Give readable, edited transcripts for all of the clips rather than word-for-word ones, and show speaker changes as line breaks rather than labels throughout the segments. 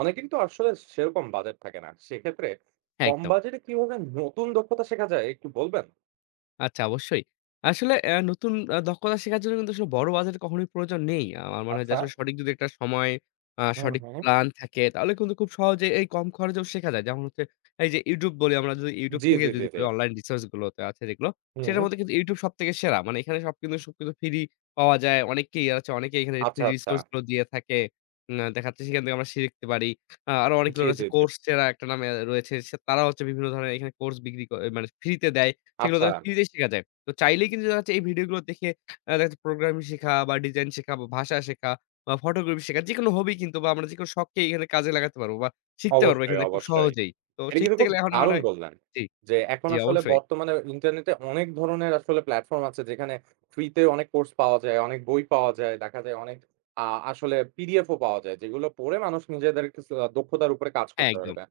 অনেকের তো আসলে সেরকম বাজেট থাকে না। সেক্ষেত্রে
হ্যাঁ,
কম
একদম।
বাজেটে কিভাবে নতুন দক্ষতা শেখা যায় একটু বলবেন?
আচ্ছা অবশ্যই। আসলে নতুন দক্ষতা শেখার জন্য কিন্তু আসলে বড় বাজেটের কখনোই প্রয়োজন নেই। আমার মনে হয় যে
আচ্ছা।
আসলে সঠিক যদি একটা সময়,
হুম,
সঠিক
হুম।
প্ল্যান থাকে তাহলে কিন্তু খুব সহজে এই কম খরচেও শেখা যায়। যেমন হচ্ছে এই যে YouTube বলি, আমরা যদি YouTube
জি,
থেকে
জি, জি,
যদি
জি।
বলি অনলাইন রিসোর্স গুলোতে আছে যেগুলো, সেটার
হুম।
মধ্যে কিন্তু YouTube সবথেকে সেরা। মানে এখানে সব কিন্তু সবকিছু ফ্রি পাওয়া যায়। অনেককেই আছে, অনেকেই এখানে ফ্রি
আচ্ছা, আচ্ছা।
রিসোর্স গুলো দিয়ে থাকে। দেখা যাচ্ছে সেখান থেকে আমরা শিখতে পারি। আরো অনেকগুলো
জি,
রয়েছে,
জি, জি।
Coursera একটা নামে রয়েছে। সে তারা হচ্ছে বিভিন্ন ধরনের এখানে কোর্স বিক্রি করে, মানে ফ্রিতে দেয়। সেগুলো
আচ্ছা।
দেখা ফ্রিতে শেখা যায়। তো চাইলেই কিন্তু দেখা যাচ্ছে এই ভিডিওগুলো দেখে দেখা যাচ্ছে প্রোগ্রামিং শেখা বা ডিজাইন শেখা বা ভাষা শেখা বা ফটোগ্রাফি শেখা, যেকোনো হবি কিন্তু, বা আমরা যেকোনো শখকে এখানে কাজে লাগাতে পারবো বা শিখতে পারবো এখান
অবশ্যই,
থেকে খুব
অবশ্যই।
সহজেই। তো
এটা কিন্তু
শিখতে
খুব
গেলে এখন মনে
দারুণ
হয়
বললেন।
জি,
যে এখন
জি
আসলে
অবশ্যই।
বর্তমানে ইন্টারনেটে অনেক ধরনের আসলে প্ল্যাটফর্ম আছে যেখানে ফ্রি তে অনেক কোর্স পাওয়া যায়, অনেক বই পাওয়া যায়। দেখা যায় অনেক আ আসলে পিডিএফ ও পাওয়া যায়। যেগুলো পড়ে মানুষ নিজেদের কিছু দক্ষতার উপরে কাজ
হ্যাঁ,
করতে
একদম।
পারবে।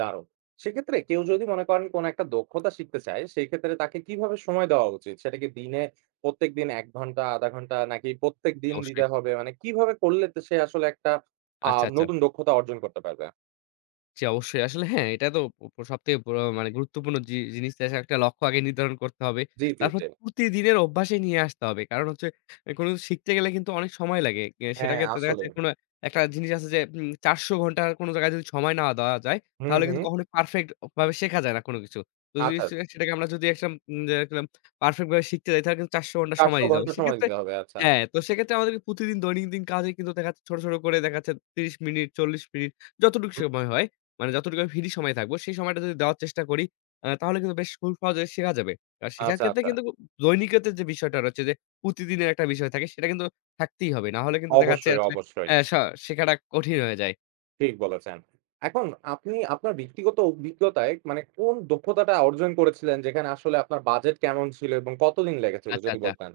দারুণ। সেক্ষেত্রে কেউ যদি মনে করেন কোন একটা দক্ষতা শিখতে চায়, সেই ক্ষেত্রে তাকে কিভাবে সময় দেওয়া উচিত? সেটা কি দিনে প্রত্যেকদিন ১ ঘন্টা, ০.৫ ঘন্টা নাকি প্রত্যেকদিন দিতে
অবশ্যই।
হবে? মানে কিভাবে করলে তো সে আসলে একটা আ
আচ্ছা, আচ্ছা।
নতুন দক্ষতা অর্জন করতে পারবে?
জি, অবশ্যই। আসলে হ্যাঁ, এটা তো সবথেকে বড় মানে গুরুত্বপূর্ণ জিনিস, আসলে একটা লক্ষ্য আগে নির্ধারণ করতে হবে।
জি, জি,
তারপর
জি।
হচ্ছে প্রতিদিনের অভ্যাসে নিয়ে আসতে হবে। কারণ হচ্ছে কোনো কিছু শিখতে গেলে কিন্তু অনেক সময় লাগে।
হ্যাঁ,
সেটাকে তো দেখা যাচ্ছে
আসলেই।
কোনো একটা জিনিস আছে যে ৪০০ ঘন্টা কোনো জায়গায় যদি সময় না দেওয়া যায়,
হুম,
তাহলে
হুম।
কিন্তু কখনোই পারফেক্ট ভাবে শেখা যায় না কোনো কিছু। তো যদি
আচ্ছা,
সে সেটাকে আমরা যদি একটা যে একদম পারফেক্ট ভাবে শিখতে যাই তাহলে কিন্তু ৪০০ ঘন্টা সময়
৪০০
দিতে হবে।
ঘন্টা সময়
সেক্ষেত্রে
দিতে হবে। আচ্ছা।
হ্যাঁ, তো সেক্ষেত্রে আমাদেরকে প্রতিদিন দৈনন্দিন কাজে কিন্তু দেখা যাচ্ছে ছোট, ছোট করে দেখা যাচ্ছে ৩০ মিনিট, ৪০ মিনিট যতটুকু
হুম,
সময় হয়, মানে যতটুকু আমি ফ্রি সময় থাকবো, সেই সময়টা যদি দেওয়ার চেষ্টা করি, তাহলে কিন্তু বেশ খুব সহজে শেখা যাবে। আর শেখার
আচ্ছা,
ক্ষেত্রে
আচ্ছা।
কিন্তু দৈনিকতার যে বিষয়টা রয়েছে যে, প্রতিদিনের একটা বিষয় থাকে, সেটা কিন্তু থাকতেই হবে। না হলে কিন্তু দেখা যাচ্ছে
অবশ্যই,
আসলে
অবশ্যই।
অ্যা স শেখাটা কঠিন হয়ে যায়।
ঠিক বলেছেন। এখন আপনি আপনার ব্যক্তিগত অভিজ্ঞতায় মানে কোন দক্ষতাটা অর্জন করেছিলেন যেখানে আসলে আপনার বাজেট কেমন ছিল এবং কতদিন লেগেছিল
আচ্ছা,
যদি
আচ্ছা।
বলতেন?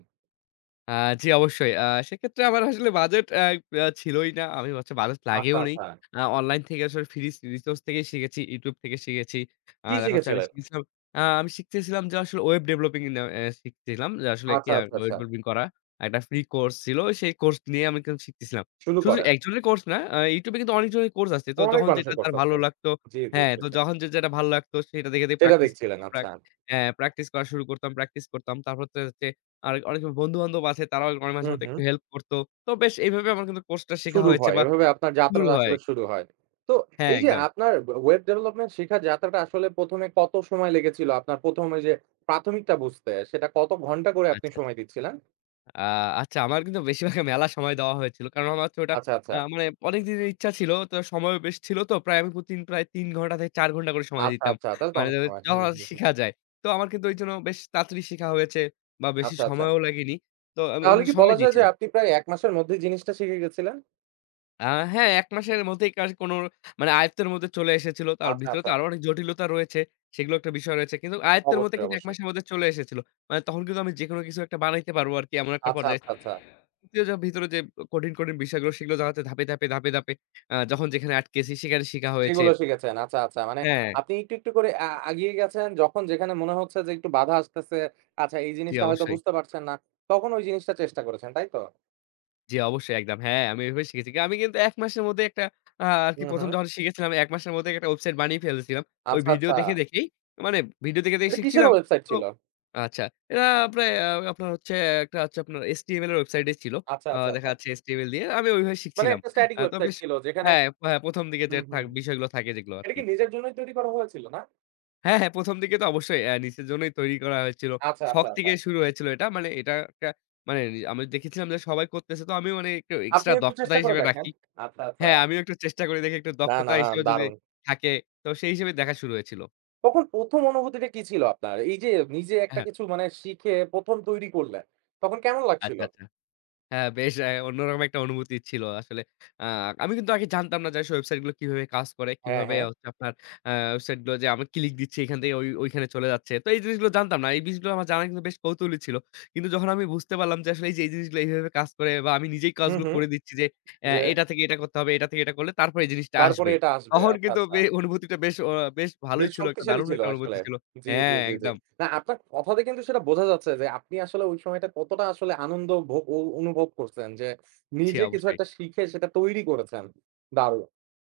আ জি, অবশ্যই। সেক্ষেত্রে আমার আসলে বাজেট অ্যা আ ছিলই না। আমি হচ্ছে বাজেট লাগেও
আচ্ছা,
নি।
আচ্ছা।
অনলাইন থেকে আসলে ফ্রি রিসোর্স থেকেই শিখেছি, YouTube থেকে শিখেছি।
কি
দেখা হচ্ছে আমি
শিখেছিলেন?
শিখেছিলাম, আমি শিখতেছিলাম যে আসলে ওয়েব ডেভেলপিং না, শিখতেছিলাম যে আসলে
আচ্ছা, আচ্ছা,
ওয়েব
আচ্ছা।
ডেভেলপিং করা। একটা ফ্রি কোর্স ছিল। সেই কোর্স নিয়ে আমি কিন্তু শিখতেছিলাম।
শুরু
শুধু
করেন।
একজনের কোর্স না, YouTube এ কিন্তু অনেকজনের কোর্স আছে। তো
অনেক
যখন যেটা
মানুষের
তার ভালো
করতেছেন।
লাগতো
জি, জি,
হ্যাঁ,
জি,
তো
জি।
যখন যে যেটা ভালো লাগতো সেটা দেখে, দেখে
সেটা
প্র্যাকটিস
দেখছিলেন।
করতাম।
আচ্ছা।
হ্যাঁ, প্র্যাকটিস করা শুরু করতাম, প্র্যাকটিস করতাম। তারপর তো হচ্ছে আর অনেক বন্ধু-বান্ধব আছে, তারাও অনেক মাঝে
হুম,
মধ্যে
হুম।
একটু হেল্প করত। তো বেশ এইভাবে আমার কিন্তু কোর্সটা শেখা
শুরু
হয়েছে
হয়।
বা
এভাবে আপনার
শুরু
যাত্রাটা
হয়।
আসলে শুরু হয়। তো
হ্যাঁ,
এই যে
একদম।
আপনার ওয়েব ডেভেলপমেন্ট শেখার যাত্রাটা আসলে ১ম এ কত সময় লেগেছিল? আপনার ১ম ওই যে প্রাথমিকটা বুঝতে সেটা কত ঘন্টা করে আপনি
আচ্ছা, আচ্ছা।
সময় দিচ্ছিলেন?
আ আচ্ছা আমার কিন্তু বেশিরভাগ মেলায় সময় দেওয়া হয়েছিল। কারণ আমার হচ্ছে ওটা
আচ্ছা, আচ্ছা।
মানে অনেকদিনের ইচ্ছা ছিল। তো সময়ও বেশ ছিল, তো প্রায় আমি প্রতিদিন প্রায় ৩ ঘন্টা থেকে ৪ ঘন্টা করে সময়
আচ্ছা,
দিতাম।
আচ্ছা। তাহলে তো
মানে
অনেক সময়।
যখন
হুম, হুম, হুম।
শিখা যায়। তো আমার কিন্তু ওইজন্য বেশ তাড়াতাড়ি শেখা হয়েছে বা বেশি
আচ্ছা, আচ্ছা।
সময়ও লাগেনি। তো আমি
তাহলে
ওইখানে
কি
সময়
বলা যায়
দিয়েছি।
যে আপনি প্রায় ১ মাসের মধ্যেই জিনিসটা শিখে গেছিলেন?
আ হ্যাঁ, ১ মাসের মধ্যেই কাজ কোনো মানে আয়ত্তের মধ্যে চলে এসেছিল। তার
আচ্ছা,
ভিতরে তো
আচ্ছা।
আরো অনেক জটিলতা রয়েছে। সেগুলো একটা বিষয় রয়েছে। কিন্তু আয়ত্তের মধ্যে
অবশ্যই,
কিন্তু ১
অবশ্যই।
মাসের মধ্যে চলে এসেছিল। মানে তখন কিন্তু আমি যেকোনো কিছু একটা বানাইতে পারবো আরকি, এমন একটা
আচ্ছা,
পর্যায়ে।
আচ্ছা, আচ্ছা।
তৃতীয় যে ভিতরে যে কঠিন, কঠিন বিষয়গুলো সেগুলো যাতে ধাপে, ধাপে, ধাপে, ধাপে যখন যেখানে আটকেছি সেখানে শিখা হয়েছে।
সেগুলো শিখেছেন। আচ্ছা, আচ্ছা। মানে
হ্যাঁ,
আপনি একটু, একটু করে আগিয়ে গেছেন। যখন যেখানে মনে হচ্ছে যে একটু বাধা আসতেছে, আচ্ছা এই
জি
জিনিসটা হয়তো
অবশ্যই।
বুঝতে পারছেন না, তখন ওই জিনিসটা চেষ্টা করেছেন, তাই তো?
জি, অবশ্যই একদম। হ্যাঁ, আমি এভাবে শিখেছি। কি, আমি কিন্তু ১ মাসের মধ্যে একটা আরকি
হুম,
১ম
হুম।
যখন শিখেছিলাম, ১ মাসের মধ্যে একটা ওয়েবসাইট বানিয়ে ফেলেছিলাম। ওই
আচ্ছা,
ভিডিও
আচ্ছা।
দেখে, দেখেই, মানে ভিডিও দেখে, দেখে
এটা কিসের
শিখছিলাম।
ওয়েবসাইট
তো
ছিল?
আচ্ছা, এটা প্রায় আপনার হচ্ছে একটা হচ্ছে আপনার HTML এর ওয়েবসাইটই ছিল।
আচ্ছা, আচ্ছা,
দেখা
আচ্ছা।
যাচ্ছে HTML দিয়ে আমি ওইভাবে
মানে
শিখছিলাম।
একটা স্ট্যাটিক
তো
ওয়েবসাইট
বেশ
ছিল যেখানে
হ্যাঁ, হ্যাঁ, ১ম দিকে যে
হুম, হুম,
থাক
হুম।
বিষয়গুলো থাকে যেগুলো
এটা
আরকি।
কি নিজের জন্যই তৈরি করা হয়েছিল না?
হ্যাঁ, হ্যাঁ, ১ম দিকে তো অবশ্যই নিচের জন্যই তৈরি করা হয়েছিল।
আচ্ছা,
শখ
আচ্ছা, আচ্ছা।
থেকে শুরু হয়েছিল এটা। মানে এটা একটা মানে আমি দেখেছিলাম যে সবাই করতেছে, তো আমিও মানে একটু
আপনি
এক্সট্রা
একটু
দক্ষতা
চেষ্টা করে
হিসেবে
দেখেন।
রাখি।
আচ্ছা, আচ্ছা।
হ্যাঁ, আমিও একটু চেষ্টা করে দেখি একটু
না,
দক্ষতা
না, না,
হিসেবে যদি
দারুণ।
থাকে, তো সেই হিসেবে দেখা শুরু হয়েছিল।
তখন ১ম অনুভূতিটা কি ছিল আপনার? এই যে নিজে একটা
হ্যাঁ,
কিছু মানে শিখে ১ম তৈরি করলেন, তখন কেমন
আচ্ছা,
লাগছিল?
আচ্ছা। হ্যাঁ, বেশ অন্যরকম একটা অনুভূতি ছিল আসলে। আ আমি কিন্তু আগে জানতাম না যে আসলে ওয়েবসাইট গুলো কিভাবে কাজ করে,
হ্যাঁ,
কিভাবে
হ্যাঁ।
হচ্ছে আপনার ওয়েবসাইট গুলো যে আমি ক্লিক দিচ্ছি, এখান থেকে ওই ওইখানে চলে যাচ্ছে। তো এই জিনিসগুলো জানতাম না। এই বিষয়গুলো আমার জানা কিন্তু বেশ কৌতূহলী ছিল। কিন্তু যখন আমি বুঝতে পারলাম যে আসলে এই যে এই জিনিসগুলো এইভাবে কাজ করে, বা আমি নিজেই
হুম,
কাজগুলো
হুম।
করে দিচ্ছি যে
যে
এটা থেকে এটা করতে হবে, এটা থেকে এটা করলে তারপরে এই জিনিসটা
তারপরে
আসবে।
এটা আসবে।
তখন
আচ্ছা,
কিন্তু
আচ্ছা।
অনুভূতিটা বেশ ভালোই
বেশ
ছিল। একটা
শক্তিশালী
দারুণ
ছিল
একটা অনুভূতি
আসলে।
ছিল।
জি, জি,
হ্যাঁ,
জি, জি।
একদম।
না আপনার কথাতে কিন্তু সেটা বোঝা যাচ্ছে যে আপনি আসলে ওই সময়টা কতটা আসলে আনন্দ ভো ও অনুভব করছেন যে নিজে কিছু
অবশ্যই।
একটা শিখে সেটা তৈরি করেছেন। দারুণ।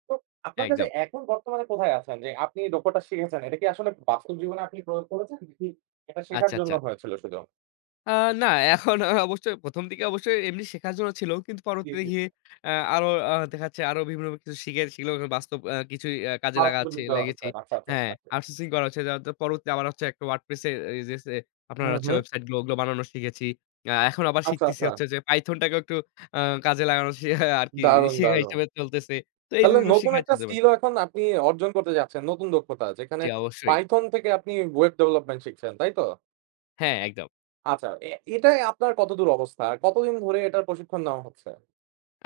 তো আপনার কাছে
একদম।
এখন বর্তমানে কোথায় আছেন? যে আপনি দক্ষতা শিখেছেন। এটা কি আসলে বাস্তব জীবনে আপনি প্রয়োগ করেছেন? নাকি এটা শেখার
আচ্ছা,
জন্য
আচ্ছা।
হয়েছিল শুধু?
আ না, এখন অবশ্যই ১ম দিকে অবশ্যই এমনি শেখার জন্য ছিল। কিন্তু
জি,
পরবর্তীতে
জি।
গিয়ে আ আরো আ দেখা যাচ্ছে আরো বিভিন্ন কিছু শিখে সেগুলো এখন বাস্তব কিছুই কাজে
বাস্তব
লাগাচ্ছি
দেওয়া
লেগেছি।
হচ্ছে। আচ্ছা, আচ্ছা,
হ্যাঁ,
আচ্ছা।
আউটসোর্সিং করা হচ্ছে। যার যার পরবর্তীতে আবার হচ্ছে একটা WordPress এর এই যে সে আপনার
হুম,
হচ্ছে
হুম।
ওয়েবসাইট গুলো ওগুলো বানানো শিখেছি। এখন আবার
আচ্ছা,
শিখতেছি
আচ্ছা।
হচ্ছে যে Python টাকেও একটু আ কাজে লাগানো আরকি
দারুণ,
শেখা
দারুণ।
হিসেবে চলতেছে। তো এই
তাহলে
জিনিসগুলো
নতুন
শিখাই
একটা
চলতে পারি।
স্কিলও এখন আপনি অর্জন করতে যাচ্ছেন, নতুন দক্ষতা। যেখানে
জি, অবশ্যই।
Python থেকে আপনি ওয়েব ডেভেলপমেন্ট শিখছেন, তাই তো?
হ্যাঁ, একদম।
আচ্ছা, এটায় আপনার কতদূর অবস্থা? আর কতদিন ধরে এটার প্রশিক্ষণ নেওয়া হচ্ছে?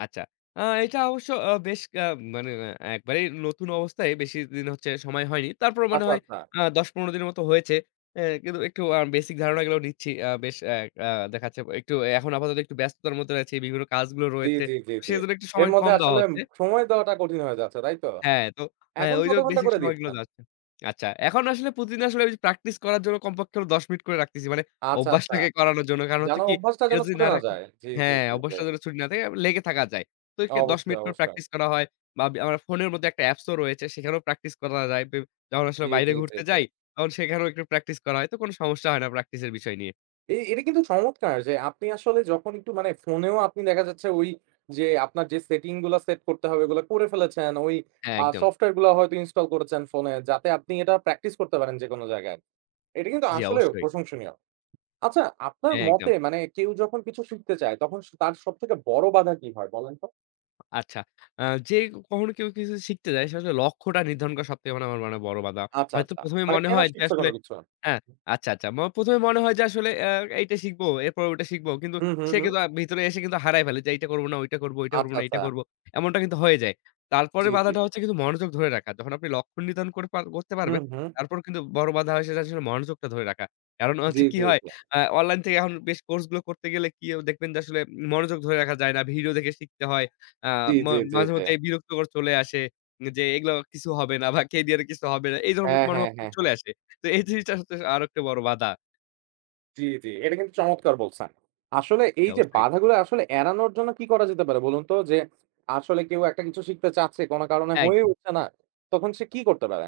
আচ্ছা। এটা অবশ্য আ বেশ আ মানে একবারেই নতুন অবস্থায় বেশিদিন হচ্ছে সময় হয়নি। তারপরও মনে
আচ্ছা,
হয়
আচ্ছা।
১০-১৫ দিনের মতো হয়েছে। কিন্তু একটু বেসিক ধারণাগুলো নিচ্ছি। আ বেশ আ আ দেখা যাচ্ছে একটু এখন আপাতত একটু ব্যস্ততার মধ্যে রয়েছি। বিভিন্ন কাজগুলো
জি,
রয়েছে।
জি, জি, জি।
সেজন্য একটু
এর
সময়
মধ্যে
কম দেওয়া
আসলে
হচ্ছে।
সময় দেওয়াটা কঠিন হয়ে যাচ্ছে, তাই তো?
হ্যাঁ, তো হ্যাঁ,
এখন
ওই যে
কত ঘন্টা
বেসিক
করে
সময়গুলো
দিচ্ছেন?
যাচ্ছে। আচ্ছা, এখন আসলে প্রতিদিন আসলে ওই যে প্র্যাকটিস করার জন্য কমপক্ষে হলো ১০ মিনিট করে রাখতেছি। মানে
আচ্ছা,
অভ্যাসটাকে
আচ্ছা।
করানোর জন্য। কারণ
যেন
হচ্ছে কি
অভ্যাসটা
এটা
যেন
যদি না
ছুটে না
রাখি,
যায়। জি, জি,
হ্যাঁ,
জি, জি।
অভ্যাসটা যেন ছুটি না থাকে, লেগে থাকা যায়। তো একে ১০
অবশ্যই,
মিনিট করে
অবশ্যই।
প্র্যাকটিস করা হয়, বা আমার ফোনের মধ্যে একটা অ্যাপসও রয়েছে, সেখানেও প্র্যাকটিস করা যায়। যখন আসলে
জি,
বাইরে
জি, জি,
ঘুরতে
জি।
যাই, তখন সেখানেও একটু প্র্যাকটিস করা হয়। তো কোনো সমস্যা হয় না প্র্যাকটিসের বিষয় নিয়ে।
এটা কিন্তু চমৎকার যে আপনি আসলে যখন একটু মানে ফোনেও আপনি দেখা যাচ্ছে ওই যে আপনার যে সেটিং গুলা সেট করতে হবে ওগুলা করে ফেলেছেন। ওই
হ্যাঁ, একদম।
সফটওয়্যার গুলা হয়তো ইনস্টল করেছেন ফোনে যাতে আপনি এটা প্র্যাকটিস করতে পারেন যেকোনো জায়গায়। এটা কিন্তু
জি,
আসলেও
অবশ্যই।
প্রশংসনীয়। আচ্ছা আপনার
হ্যাঁ, একদম।
মতে মানে কেউ যখন কিছু শিখতে চায় তখন তার সবথেকে বড় বাধা কি হয় বলেন তো?
আচ্ছা। আ যে কখনো কেউ কিছু শিখতে যায়, সে আসলে লক্ষ্যটা নির্ধারণ করা সবথেকে মানে আমার মানে বড় বাধা।
আচ্ছা,
হয়তো
আচ্ছা।
১ম এ
মানে
মনে
কেন
হয় যে
শিখছে
আসলে
কোনো কিছু?
হ্যাঁ, আচ্ছা, আচ্ছা। ১ম এ মনে হয় যে আসলে এইটা শিখবো, এরপর ওটা শিখবো। কিন্তু
হুম, হুম,
সে
হুম।
কিন্তু ভিতরে এসে কিন্তু হারায় ফেলে যে এইটা করব না, ওইটা করব, ওইটা করব
আচ্ছা,
না, এইটা
আচ্ছা।
করব। এমনটা কিন্তু হয়ে যায়। তারপরের
জি, জি।
বাধাটা হচ্ছে কিন্তু মনোযোগ ধরে রাখা। যখন আপনি লক্ষ্য নির্ধারণ করে পার করতে পারবেন,
হুম, হুম।
তারপর কিন্তু বড় বাধা হয় সেটা আসলে মনোযোগটা ধরে রাখা। কারণ
জি,
হচ্ছে কি
জি,
হয়,
জি।
অনলাইন থেকে এখন বেশ কোর্সগুলো করতে গেলে কি দেখবেন যে আসলে মনোযোগ ধরে রাখা যায় না। ভিডিও দেখে শিখতে হয়। আ
জি,
মা
জি, জি, জি।
মাঝেমধ্যে বিরক্তকর চলে আসে যে, "এগুলো কিছু হবে না বা ক্যারিয়ারে কিছু হবে না।" এই ধরনের
হ্যাঁ, হ্যাঁ,
মনোভাব
হ্যাঁ,
চলে
হ্যাঁ।
আসে। তো এই জিনিসটা সবচেয়ে আরো একটা বড় বাধা।
জি, জি। এটা কিন্তু চমৎকার বলছেন। আসলে
জি,
এই যে
অবশ্যই।
বাধাগুলো আসলে এড়ানোর জন্য কি করা যেতে পারে বলুন তো? যে আসলে কেউ একটা কিছু শিখতে চাচ্ছে, কোন কারণে
হ্যাঁ,
হয়ে
একদম।
উঠছে না। তখন সে কি করতে পারে?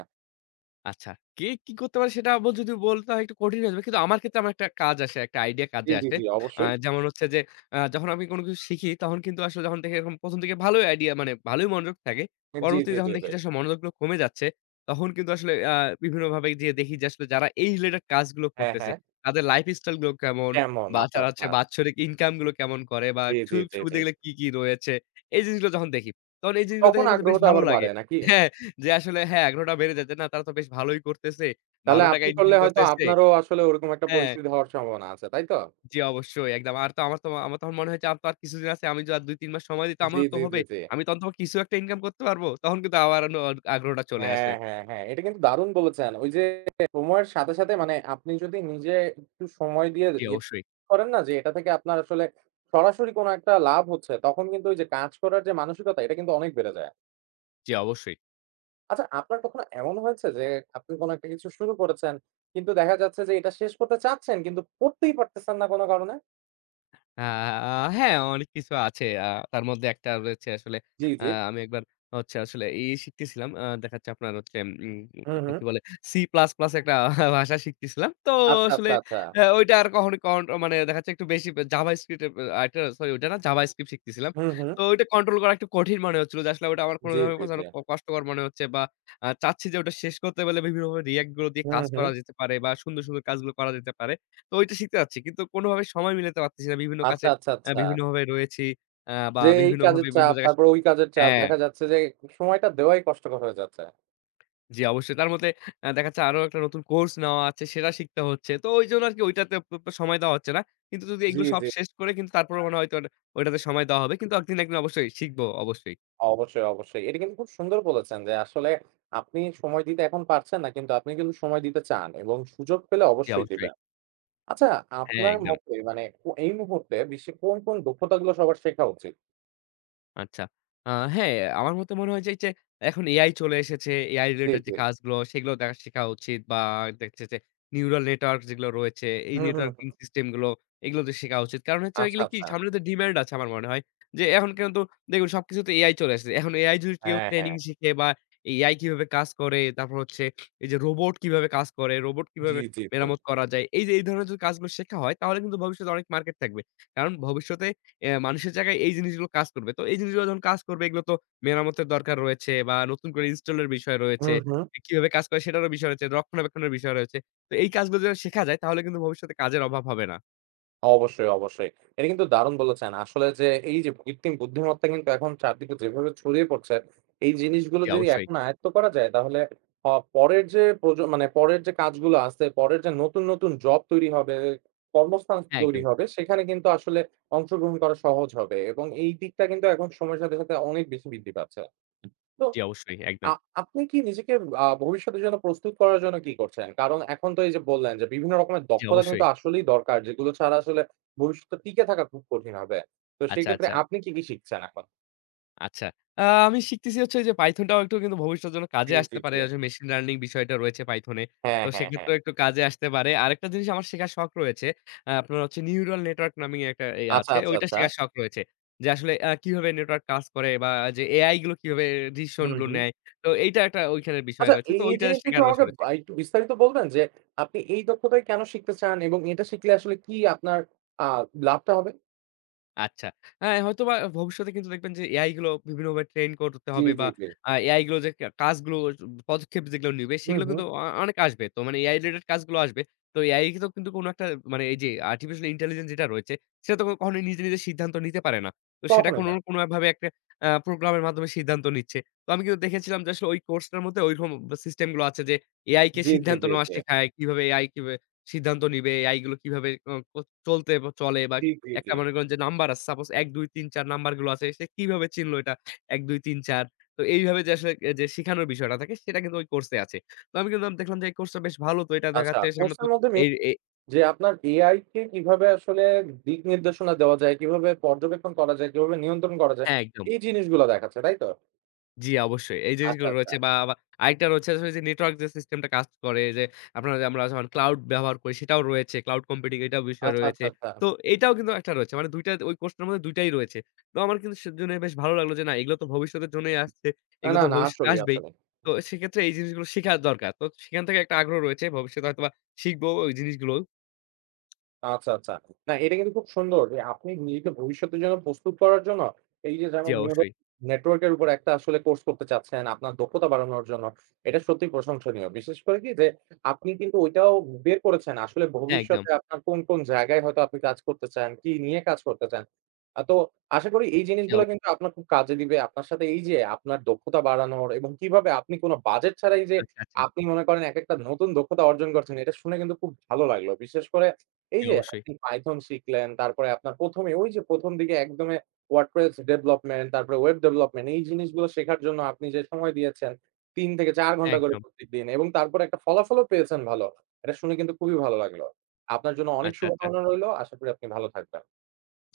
আচ্ছা। কে কি করতে পারে সেটা আবার যদি বলতে হয় একটু কঠিন হয়ে যাবে। কিন্তু আমার ক্ষেত্রে আমার একটা কাজ আসে, একটা আইডিয়া
জি,
কাজে
জি,
আসে।
জি, অবশ্যই।
যেমন হচ্ছে যে যখন আমি কোনো কিছু শিখি, তখন কিন্তু আসলে যখন দেখি এরকম ১ম দিকে ভালোই আইডিয়া মানে ভালোই মনোযোগ থাকে।
জি,
পরবর্তীতে
জি,
যখন
জি,
দেখি
জি।
যে আসলে মনোযোগগুলো কমে যাচ্ছে, তখন কিন্তু আসলে বিভিন্নভাবে যেয়ে দেখি যে আসলে যারা এই রিলেটেড কাজগুলো
হ্যাঁ,
করতেছে,
হ্যাঁ।
তাদের লাইফ স্টাইল গুলো কেমন,
তেমন
বা
আচ্ছা,
তারা হচ্ছে
আচ্ছা।
বাৎসরিক ইনকাম গুলো কেমন করে, বা
জি, জি,
সুযোগ
জি, জি।
সুবিধাগুলো কি, কি রয়েছে? এই জিনিসগুলো যখন দেখি, তখন এই জিনিসগুলো
তখন
দেখে কিন্তু বেশ
আগ্রহটা
ভালো
আবার
লাগে।
বাড়ে নাকি?
হ্যাঁ। যে আসলে হ্যাঁ, আগ্রহটা বেড়ে যায় যে না, তারা তো বেশ ভালোই করতেছে।
তাহলে
ভালো টাকা
আপনি
ইনকাম
করলে হয়তো
করতেছে।
আপনারও আসলে ওরকম একটা
হ্যাঁ,
পরিস্থিতি হওয়ার সম্ভাবনা আছে, তাই তো?
জি অবশ্যই একদম। আর তো আমার তো আমার তখন মনে হয়েছে আর তো আর কিছুদিন আছে। আমি যদি আর ২-৩ মাস সময় দিই তো
জি,
আমার তো
জি,
হবে।
জি, জি।
আমি তখন তো অন্তত কিছু একটা ইনকাম করতে পারবো। তখন কিন্তু আবার আগ্রহটা চলে আসে।
হ্যাঁ, হ্যাঁ, হ্যাঁ। এটা কিন্তু দারুণ বলেছেন। ওই যে সময়ের সাথে, সাথে মানে আপনি যদি নিজে একটু সময় দিয়ে
জি
ইয়ে
অবশ্যই,
করেন না যে এটা থেকে আপনার আসলে সরাসরি কোনো একটা লাভ হচ্ছে, তখন কিন্তু ওই যে কাজ করার যে মানসিকতা এটা কিন্তু অনেক বেড়ে যায়।
জি অবশ্যই।
আচ্ছা আপনার কখনো এমন হয়েছে যে আপনি কোনো একটা কিছু শুরু করেছেন, কিন্তু দেখা যাচ্ছে যে এটা শেষ করতে চাচ্ছেন কিন্তু করতেই পারতেছেন না কোনো কারণে?
আ হ্যাঁ, অনেক কিছু আছে। তার মধ্যে একটা রয়েছে আসলে
জি,
আ
জি।
আমি একবার হচ্ছে আসলে শিখতেছিলাম। দেখা যাচ্ছে আপনার হচ্ছে উম
হুম,
আপনার
হুম।
কি বলে? C++ একটা ভাষা শিখতেছিলাম। তো
আচ্ছা,
আসলে
আচ্ছা, আচ্ছা।
ওইটা আর কখনো কন মানে দেখা যাচ্ছে একটু বেশি জাভাস্ক্রিপ্ট এর আরেকটা সরি ওইটা না জাভাস্ক্রিপ্ট শিখতেছিলাম।
হুম, হুম।
তো ওইটা কন্ট্রোল করা একটু কঠিন মনে হচ্ছিল যে আসলে ওটা আমার
জি,
কোনভাবে
জি,
যেন
জি।
কষ্টকর মনে হচ্ছে বা চাচ্ছি যে ওটা শেষ করতে পারলে বিভিন্নভাবে রিঅ্যাক্ট গুলো দিয়ে
হুম,
কাজ
হুম।
করা যেতে পারে বা সুন্দর, সুন্দর কাজগুলো করা যেতে পারে। তো ওইটা শিখতে চাচ্ছি। কিন্তু কোনোভাবে সময় মিলাতে পারতেছি না। বিভিন্ন কাছে
আচ্ছা, আচ্ছা, আচ্ছা।
বিভিন্নভাবে রয়েছি আ বা
যে এই
বিভিন্নভাবে
কাজের
বিভিন্ন
চাপ,
জায়গায়
তারপরে ওই কাজের চাপ।
হ্যাঁ,
দেখা যাচ্ছে যে সময়টা দেওয়াই কষ্টকর হয়ে যাচ্ছে।
জি অবশ্যই। তার মধ্যে দেখা যাচ্ছে আরো একটা নতুন কোর্স নেওয়া আছে, সেটা শিখতে হচ্ছে। তো ওইজন্য আরকি ওইটাতে প প সময় দেওয়া হচ্ছে না। কিন্তু যদি
জি,
এগুলো সব
জি।
শেষ করে কিন্তু তারপরে মনে হয় হয়তো ওটা ওইটাতে সময় দেওয়া হবে। কিন্তু একদিন না একদিন অবশ্যই শিখবো অবশ্যই।
অবশ্যই, অবশ্যই। এটা কিন্তু খুব সুন্দর বলেছেন যে আসলে আপনি সময় দিতে এখন পারছেন না। কিন্তু আপনি কিন্তু সময় দিতে চান এবং সুযোগ পেলে
জি
অবশ্যই
অবশ্যই।
দিবেন। আচ্ছা
হ্যাঁ,
আপনার
একদম।
মতে মানে এই মুহূর্তে বিশ্বে কোন, কোন দক্ষতাগুলো সবার শেখা উচিত?
আচ্ছা। আ হ্যাঁ, আমার মতে মনে হয় যে এই যে এখন AI চলে এসেছে। AI
জি,
রিলেটেড যে
জি।
কাজগুলো সেগুলো শেখা উচিত বা দেখছে যে নিউরাল নেটওয়ার্ক যেগুলো রয়েছে, এই
হুম, হুম,
নেটওয়ার্কিং
হুম।
সিস্টেম গুলো এগুলো তো শেখা উচিত। কারণ হচ্ছে
আচ্ছা,
এগুলো কি
আচ্ছা।
সামনে তো ডিমান্ড আছে আমার মনে হয়। যে এখন কিন্তু দেখুন সবকিছুতে AI চলে এসেছে। এখন AI যদি কেউ
হ্যাঁ,
ট্রেনিং
হ্যাঁ।
শিখে বা AI কিভাবে কাজ করে, তারপর হচ্ছে এই যে রোবট কিভাবে কাজ করে, রোবট
জি,
কিভাবে
জি, জি।
মেরামত করা যায়। এই যে এই ধরনের যদি কাজগুলো শেখা হয় তাহলে কিন্তু ভবিষ্যতে অনেক মার্কেট থাকবে। কারণ ভবিষ্যতে মানুষের জায়গায় এই জিনিসগুলো কাজ করবে। তো এই জিনিসগুলো যখন কাজ করবে এগুলো তো মেরামতের দরকার রয়েছে বা নতুন করে ইনস্টল এর বিষয় রয়েছে।
হুম, হুম।
এ কিভাবে কাজ করে সেটারও বিষয় রয়েছে, রক্ষণাবেক্ষণের বিষয় রয়েছে। তো এই কাজগুলো যদি শেখা যায় তাহলে কিন্তু ভবিষ্যতে কাজের অভাব হবে না।
অবশ্যই, অবশ্যই। এটা কিন্তু দারুণ বলেছেন। আসলে যে এই যে কৃত্রিম বুদ্ধিমত্তা কিন্তু এখন চারদিকে যেভাবে ছড়িয়ে পড়ছে, এই জিনিসগুলো
জি,
যদি
অবশ্যই।
এখন আয়ত্ত করা যায় তাহলে পরের যে মানে পরের যে কাজগুলো আছে, পরের যে নতুন, নতুন জব তৈরি হবে, কর্মস্থান
হ্যাঁ,
তৈরি
একদম।
হবে সেখানে কিন্তু আসলে অংশগ্রহণ করা সহজ হবে এবং এই দিকটা কিন্তু এখন সময়ের সাথে, সাথে অনেক বেশি বৃদ্ধি পাচ্ছে। তো
জি, অবশ্যই।
আ
একদম।
আপনি কি নিজেকে ভবিষ্যতের জন্য প্রস্তুত করার জন্য কি করছেন? কারণ এখন তো এই যে বললেন যে বিভিন্ন রকমের
জি,
দক্ষতা
অবশ্যই।
কিন্তু আসলেই দরকার, যেগুলো ছাড়া আসলে ভবিষ্যতে টিকে থাকা খুব কঠিন হবে। তো
আচ্ছা,
সেক্ষেত্রে
আচ্ছা।
আপনি কি, কি শিখছেন এখন?
আচ্ছা। আ আমি শিখতেছি হচ্ছে যে Python টাও একটু কিন্তু ভবিষ্যতের জন্য কাজে
জি,
আসতে
জি,
পারে।
জি।
আসলে মেশিন লার্নিং বিষয়টা রয়েছে Python এ।
হ্যাঁ,
তো
হ্যাঁ, হ্যাঁ।
সেক্ষেত্রেও একটু কাজে আসতে পারে। আরেকটা জিনিস আমার শেখার শখ রয়েছে। আপনার হচ্ছে নিউরাল নেটওয়ার্ক নামে একটা এ
আচ্ছা,
আছে।
আচ্ছা,
ওইটা
আচ্ছা।
শেখার শখ রয়েছে। যে আসলে কিভাবে নেটওয়ার্ক কাজ করে বা যে AI গুলো কিভাবে ডিসিশন
হুম,
গুলো
হুম।
নেয়। তো এইটা একটা ওইখানের বিষয়
আচ্ছা
রয়েছে।
এই,
তো
এই
ওইটা
জিনিসটা একটু
শেখার বসে
আমাকে
রয়েছে।
একটু বিস্তারিত বলবেন যে আপনি এই দক্ষতায় কেন শিখতে চান এবং এটা শিখলে আসলে কি আপনার আ লাভটা হবে?
আচ্ছা। হ্যাঁ, হয়তোবা ভবিষ্যতে কিন্তু দেখবেন যে এআই গুলো বিভিন্নভাবে ট্রেন করতে
জি,
হবে বা
জি, জি।
এআই গুলো যে কাজগুলো পদক্ষেপ যেগুলো নিবে
হুম,
সেগুলো
হুম।
কিন্তু অনেক আসবে। তো মানে এআই রিলেটেড কাজগুলো আসবে। তো এআই তো কিন্তু কোনো একটা মানে এই যে আর্টিফিশিয়াল ইন্টেলিজেন্স যেটা রয়েছে সেটা তো কখনোই নিজে, নিজে সিদ্ধান্ত নিতে পারে না। তো সেটা
কখনোই
কোনো
না।
না কোনোভাবে একটা প্রোগ্রামের মাধ্যমে সিদ্ধান্ত নিচ্ছে। তো আমি কিন্তু দেখেছিলাম যে আসলে ওই কোর্সটার মধ্যে ওইরকম সিস্টেম গুলো আছে যে এআই কে
জি, জি,
সিদ্ধান্ত
জি,
নেওয়া
জি।
শেখায়। কিভাবে সিদ্ধান্ত নিবে, এআই গুলো কিভাবে চলতে চলে বা
জি, জি,
একটা
জি।
মনে করেন যে নাম্বার আছে। সাপোজ ১, ২, ৩, ৪ নাম্বার গুলো আছে। সে কিভাবে চিনলো এটা ১, ২, ৩, ৪। তো এইভাবে যে আসলে যে শিখানোর বিষয়টা থাকে সেটা কিন্তু ওই কোর্সে আছে। তো আমি কিন্তু দেখলাম যে এই কোর্সটা বেশ ভালো। তো এটা দেখা
আচ্ছা,
যাচ্ছে সামনে তো
কোর্সের মধ্যে
এই এ
যে আপনার এআই কে কিভাবে আসলে দিক নির্দেশনা দেওয়া যায়, কিভাবে পর্যবেক্ষণ করা যায়, কিভাবে নিয়ন্ত্রণ করা যায়,
হ্যাঁ, একদম।
এই জিনিসগুলা দেখাচ্ছে, তাই তো?
জি, অবশ্যই। এই
আচ্ছা,
জিনিসগুলো
আচ্ছা।
রয়েছে বা আবা আরেকটা রয়েছে আসলে যে নেটওয়ার্ক যে সিস্টেমটা কাজ করে যে আপনারা যে আমরা যখন ক্লাউড ব্যবহার করি সেটাও রয়েছে। ক্লাউড কম্পিউটিং এটাও বিষয়
আচ্ছা,
রয়েছে।
আচ্ছা, আচ্ছা।
তো এটাও কিন্তু একটা রয়েছে। মানে ২ টা ওই কোর্সটার মধ্যে ২ টাই রয়েছে। তো আমার কিন্তু সেজন্য বেশ ভালো লাগলো যে না এগুলো তো ভবিষ্যতের জন্যই আসছে। এগুলো
না,
তো
না
ভবিষ্যতে
আসলেই,
আসবেই।
আসলেই।
তো সেক্ষেত্রে এই জিনিসগুলো শেখার দরকার। তো সেখান থেকে একটা আগ্রহ রয়েছে। ভবিষ্যতে হয়তোবা শিখবো ওই জিনিসগুলো।
আচ্ছা, আচ্ছা। না এটা কিন্তু খুব সুন্দর যে আপনি নিজেকে ভবিষ্যতের জন্য প্রস্তুত করার জন্য এই যে
জি,
যেমন নিউরো
অবশ্যই।
নেটওয়ার্ক এর উপর একটা আসলে কোর্স করতে চাচ্ছেন, আপনার দক্ষতা বাড়ানোর জন্য। এটা সত্যিই প্রশংসনীয়। বিশেষ করে কি যে আপনি কিন্তু ওইটাও বের করেছেন। আসলে
হ্যাঁ, একদম।
ভবিষ্যতে আপনার কোন, কোন জায়গায় হয়তো আপনি কাজ করতে চান, কি নিয়ে কাজ করতে চান। তো আশা করি এই
জি, অব
জিনিসগুলো কিন্তু আপনার খুব কাজে দিবে। আপনার সাথে এই যে আপনার দক্ষতা বাড়ানোর এবং কিভাবে আপনি কোন বাজেট ছাড়াই যে
আচ্ছা, আচ্ছা।
আপনি মনে করেন একেকটা নতুন দক্ষতা অর্জন করছেন এটা শুনে কিন্তু খুব ভালো লাগলো। বিশেষ করে এই
জি,
যে
অবশ্যই।
আপনি Python শিখলেন, তারপরে আপনার ১ম এ ওই যে ১ম দিকে একদমে WordPress ডেভেলপমেন্ট, তারপরে ওয়েব ডেভেলপমেন্ট এই জিনিসগুলো শেখার জন্য আপনি যে সময় দিয়েছেন ৩ থেকে ৪
হ্যাঁ
ঘন্টা করে
একদম।
প্রত্যেকদিন এবং তারপরে একটা ফলাফলও পেয়েছেন ভালো। এটা শুনে কিন্তু খুবই ভালো লাগলো। আপনার জন্য অনেক
আচ্ছা, আচ্ছা।
শুভকামনা রইলো। আশা করি আপনি ভালো থাকবেন।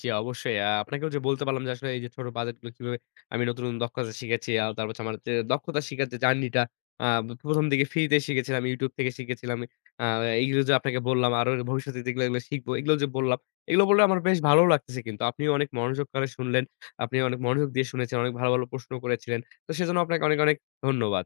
জি, অবশ্যই। আপনাকেও যে বলতে পারলাম যে আসলে এই যে ছোট বাজেটগুলো কিভাবে আমি নতুন, নতুন দক্ষতা শিখেছি। আর তারপর হচ্ছে আমার যে দক্ষতা শিখার যে জার্নিটা আ ১ম দিকে ফ্রিতে শিখেছিলাম, YouTube থেকে শিখেছিলাম। আ এইগুলো যে আপনাকে বললাম আরো ভবিষ্যতে যেগুলো এগুলো শিখবো, এগুলো যে বললাম, এগুলো বললে আমার বেশ ভালো লাগতেছে কিন্তু। আপনিও অনেক মনোযোগ করে শুনলেন। আপনি অনেক মনোযোগ দিয়ে শুনেছেন। অনেক ভালো, ভালো প্রশ্ন করেছিলেন। তো সেজন্য আপনাকে অনেক, অনেক ধন্যবাদ।